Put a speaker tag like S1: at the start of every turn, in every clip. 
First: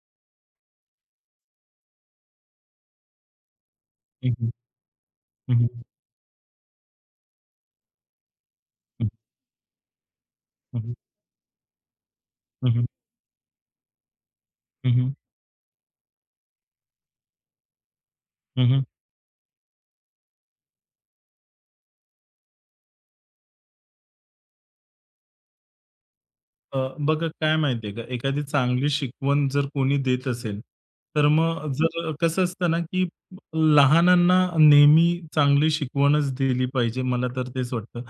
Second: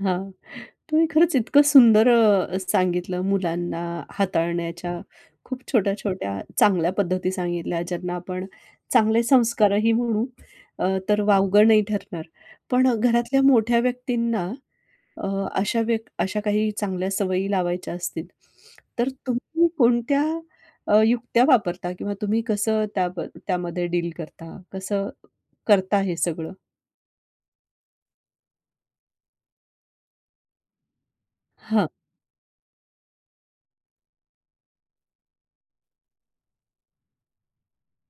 S1: हां, तुम्ही खरंच इतकं सुंदर अ, अ, सांगितलं मुलांना
S2: हं, हं.
S1: हाताळण्याच्या.
S2: हं,
S1: खूप
S2: हं.
S1: छोट्या-छोट्या चांगल्या पद्धती सांगितल्या, ज्यांना आपण
S2: हं.
S1: चांगले संस्कारही म्हणू.
S2: हं,
S1: अ,
S2: हं.
S1: तर वावगं नाही ठरणार.
S2: हं, हं.
S1: पण घरातल्या मोठ्या व्यक्तींना
S2: हं, हं.
S1: अ, अशा व्यक् अशा काही चांगल्या सवयी लावायच्या असतील,
S2: हं, हं.
S1: तर तुम्ही कोणत्या अ, युक्त्या वापरता? किंवा तुम्ही कसं त्याम त्यामध्ये डील करता? कसं करता हे सगळं?
S2: अ, बघा काय माहिती आहे का एखादी चांगली शिकवण जर कोणी देत असेल, तर मग
S1: हं.
S2: जर कसं असतं ना, की ब लहानांना नेहमी चांगली शिकवणच दिली पाहिजे, मला तर तेच वाटतं.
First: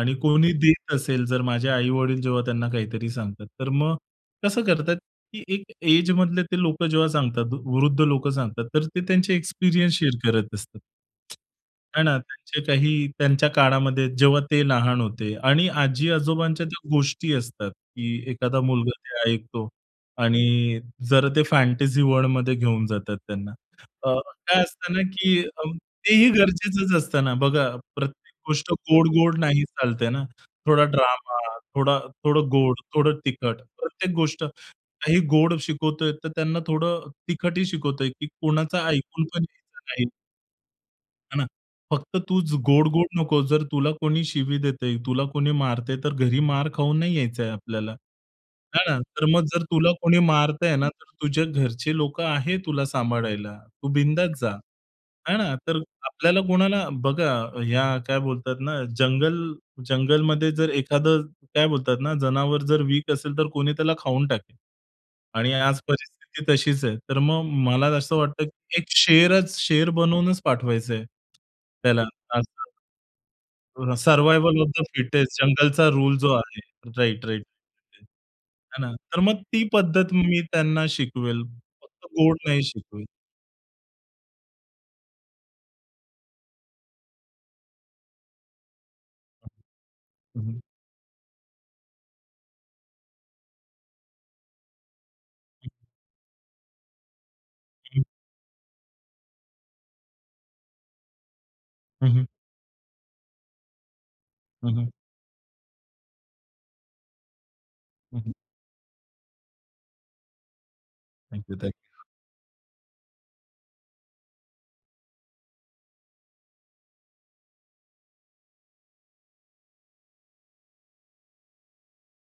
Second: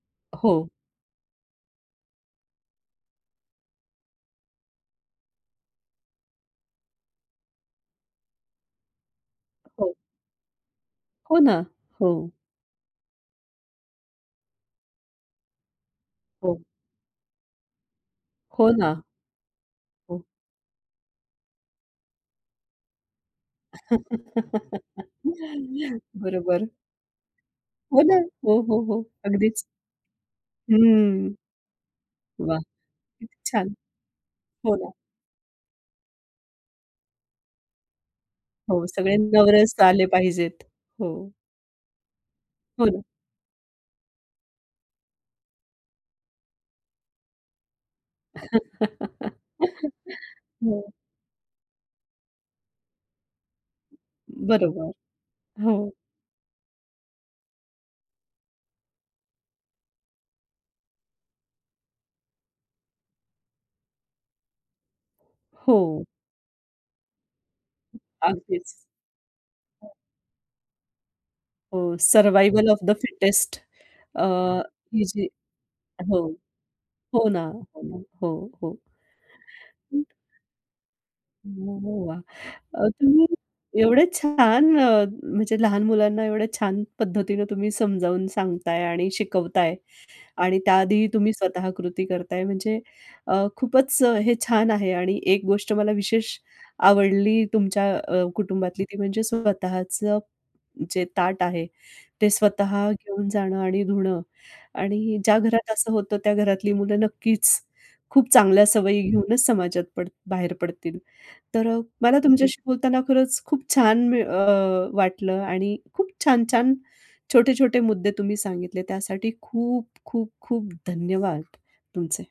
S2: आणि
S1: अ,
S2: कोणी
S1: हो.
S2: देत असेल जर माझे आई-वडील जेव्हा त्यांना काहीतरी सांगतात. तर मग कसं करतात, की एक एजमधले ते लोकं जेव्हा सांगतात, वृद्ध लोकं सांगतात, तर ते त्यांचे एक्सपिरियन्स
S1: हो.
S2: शेअर करत असतात.
S1: हो ना.
S2: आहे ना.
S1: हो.
S2: त्यांचे काही त्यांच्या काळामध्ये, जेव्हा ते लहान होते. आणि
S1: हो.
S2: आजी-आजोबांच्या त्या गोष्टी असतात, की एखादा
S1: हो
S2: मुलगा
S1: ना.
S2: ते ऐकतो.
S1: हो.
S2: आणि जरा ते फॅन्टसी वर्ल्डमध्ये घेऊन जातात त्यांना. अ, काय असतं ना, की अं, तेही
S1: बरोबर.
S2: गरजेचंच असतं ना. बघा
S1: हो ना.
S2: प्रत्येक
S1: हो,
S2: गोष्ट
S1: हो, हो.
S2: गोड-गोड
S1: अगदीच.
S2: नाही चालते ना. थोडा
S1: हम्म.
S2: ड्रामा, थोडा थोडं
S1: वाह!
S2: गोड, थोडं
S1: खूप
S2: तिखट.
S1: छान.
S2: प्रत्येक गोष्ट
S1: हो ना.
S2: काही गोड शिकवतोय, तर त्यांना थोडं तिखट ही शिकवतोय, की कोणाचा
S1: हो, सगळे
S2: ऐकून पण
S1: नवरस
S2: घ्यायचं
S1: आले
S2: नाही.
S1: पाहिजेत. हो.
S2: हे ना? फक्त तूच
S1: हो ना.
S2: गोड-गोड नकोस. जर तुला कोणी शिवी देतं आहे, तुला कोणी मारतं आहे, तर घरी मार खाऊन नाही यायचं आहे आपल्याला, आहे ना. तर मग जर तुला कोणी मारतं आहे ना,
S1: हं.
S2: तर तुझ्या घरचे लोकं आहे तुला सांभाळायला. तू बिंदास जा,
S1: बरोबर.
S2: आहे ना. तर
S1: हो.
S2: आपल्याला कोणाला बघा ह्या काय बोलतात ना, जंगल जंगलमध्ये जर एखादं काय बोलतात ना, जनावर जर वीक असेल, तर कोणी त्याला खाऊन टाकेल. आणि आज
S1: हो.
S2: परिस्थिती तशीच आहे. तर मग मला असं वाटतं,
S1: अगदीच.
S2: की एक शेरच,
S1: हं.
S2: शेर बनवूनच पाठवायचं आहे
S1: हो,
S2: त्याला
S1: सर्व्हायव्हल
S2: असं.
S1: ऑफ द फिटेस्ट
S2: तो रा
S1: अ,
S2: "सर्व्हायव्हल ऑफ द
S1: ही जी
S2: फिटेस्ट" जंगलचा रूल
S1: हो,
S2: जो आहे.
S1: हो ना.
S2: राइट-राइट.
S1: अ,
S2: हं.
S1: हो, हो.
S2: हे ना? तर मग ती
S1: हं.
S2: पद्धत मी त्यांना शिकवेल.
S1: अरे
S2: फक्त
S1: वाह!
S2: गोड नाही
S1: अ,
S2: शिकवेल.
S1: तुम्ही एवढे छान अ, म्हणजे लहान मुलांना एवढ्या छान पद्धतीने तुम्ही समजावून सांगताय आणि शिकवताय.
S2: हं,
S1: आणि
S2: हं.
S1: त्या आधीही तुम्ही स्वतः कृती करताय, म्हणजे अ, खूपच हे छान आहे. आणि एक
S2: हं.
S1: गोष्ट मला विशेष आवडली तुमच्या
S2: हं, हं.
S1: अ, कुटुंबातली. ती म्हणजे स्वतःचं जे ताट आहे,
S2: हं, हं.
S1: ते स्वतः घेऊन जाणं आणि धुणं
S2: हं, हं.
S1: आणि ज्या घरात असं होतं, त्या घरातली मुलं नक्कीच
S2: हं,
S1: खूप
S2: हं.
S1: चांगल्या सवयी घेऊनच समाजात पड बाहेर पडतील.
S2: थँक
S1: तर
S2: यू-थँक
S1: अ,
S2: यू.
S1: मला तुमच्याशी बोलताना खरंच खूप छान मिळ अ, वाटलं आणि खूप छान-छान, छोटे-छोटे मुद्दे तुम्ही सांगितले, त्यासाठी खूप खूप खूप धन्यवाद तुमचे.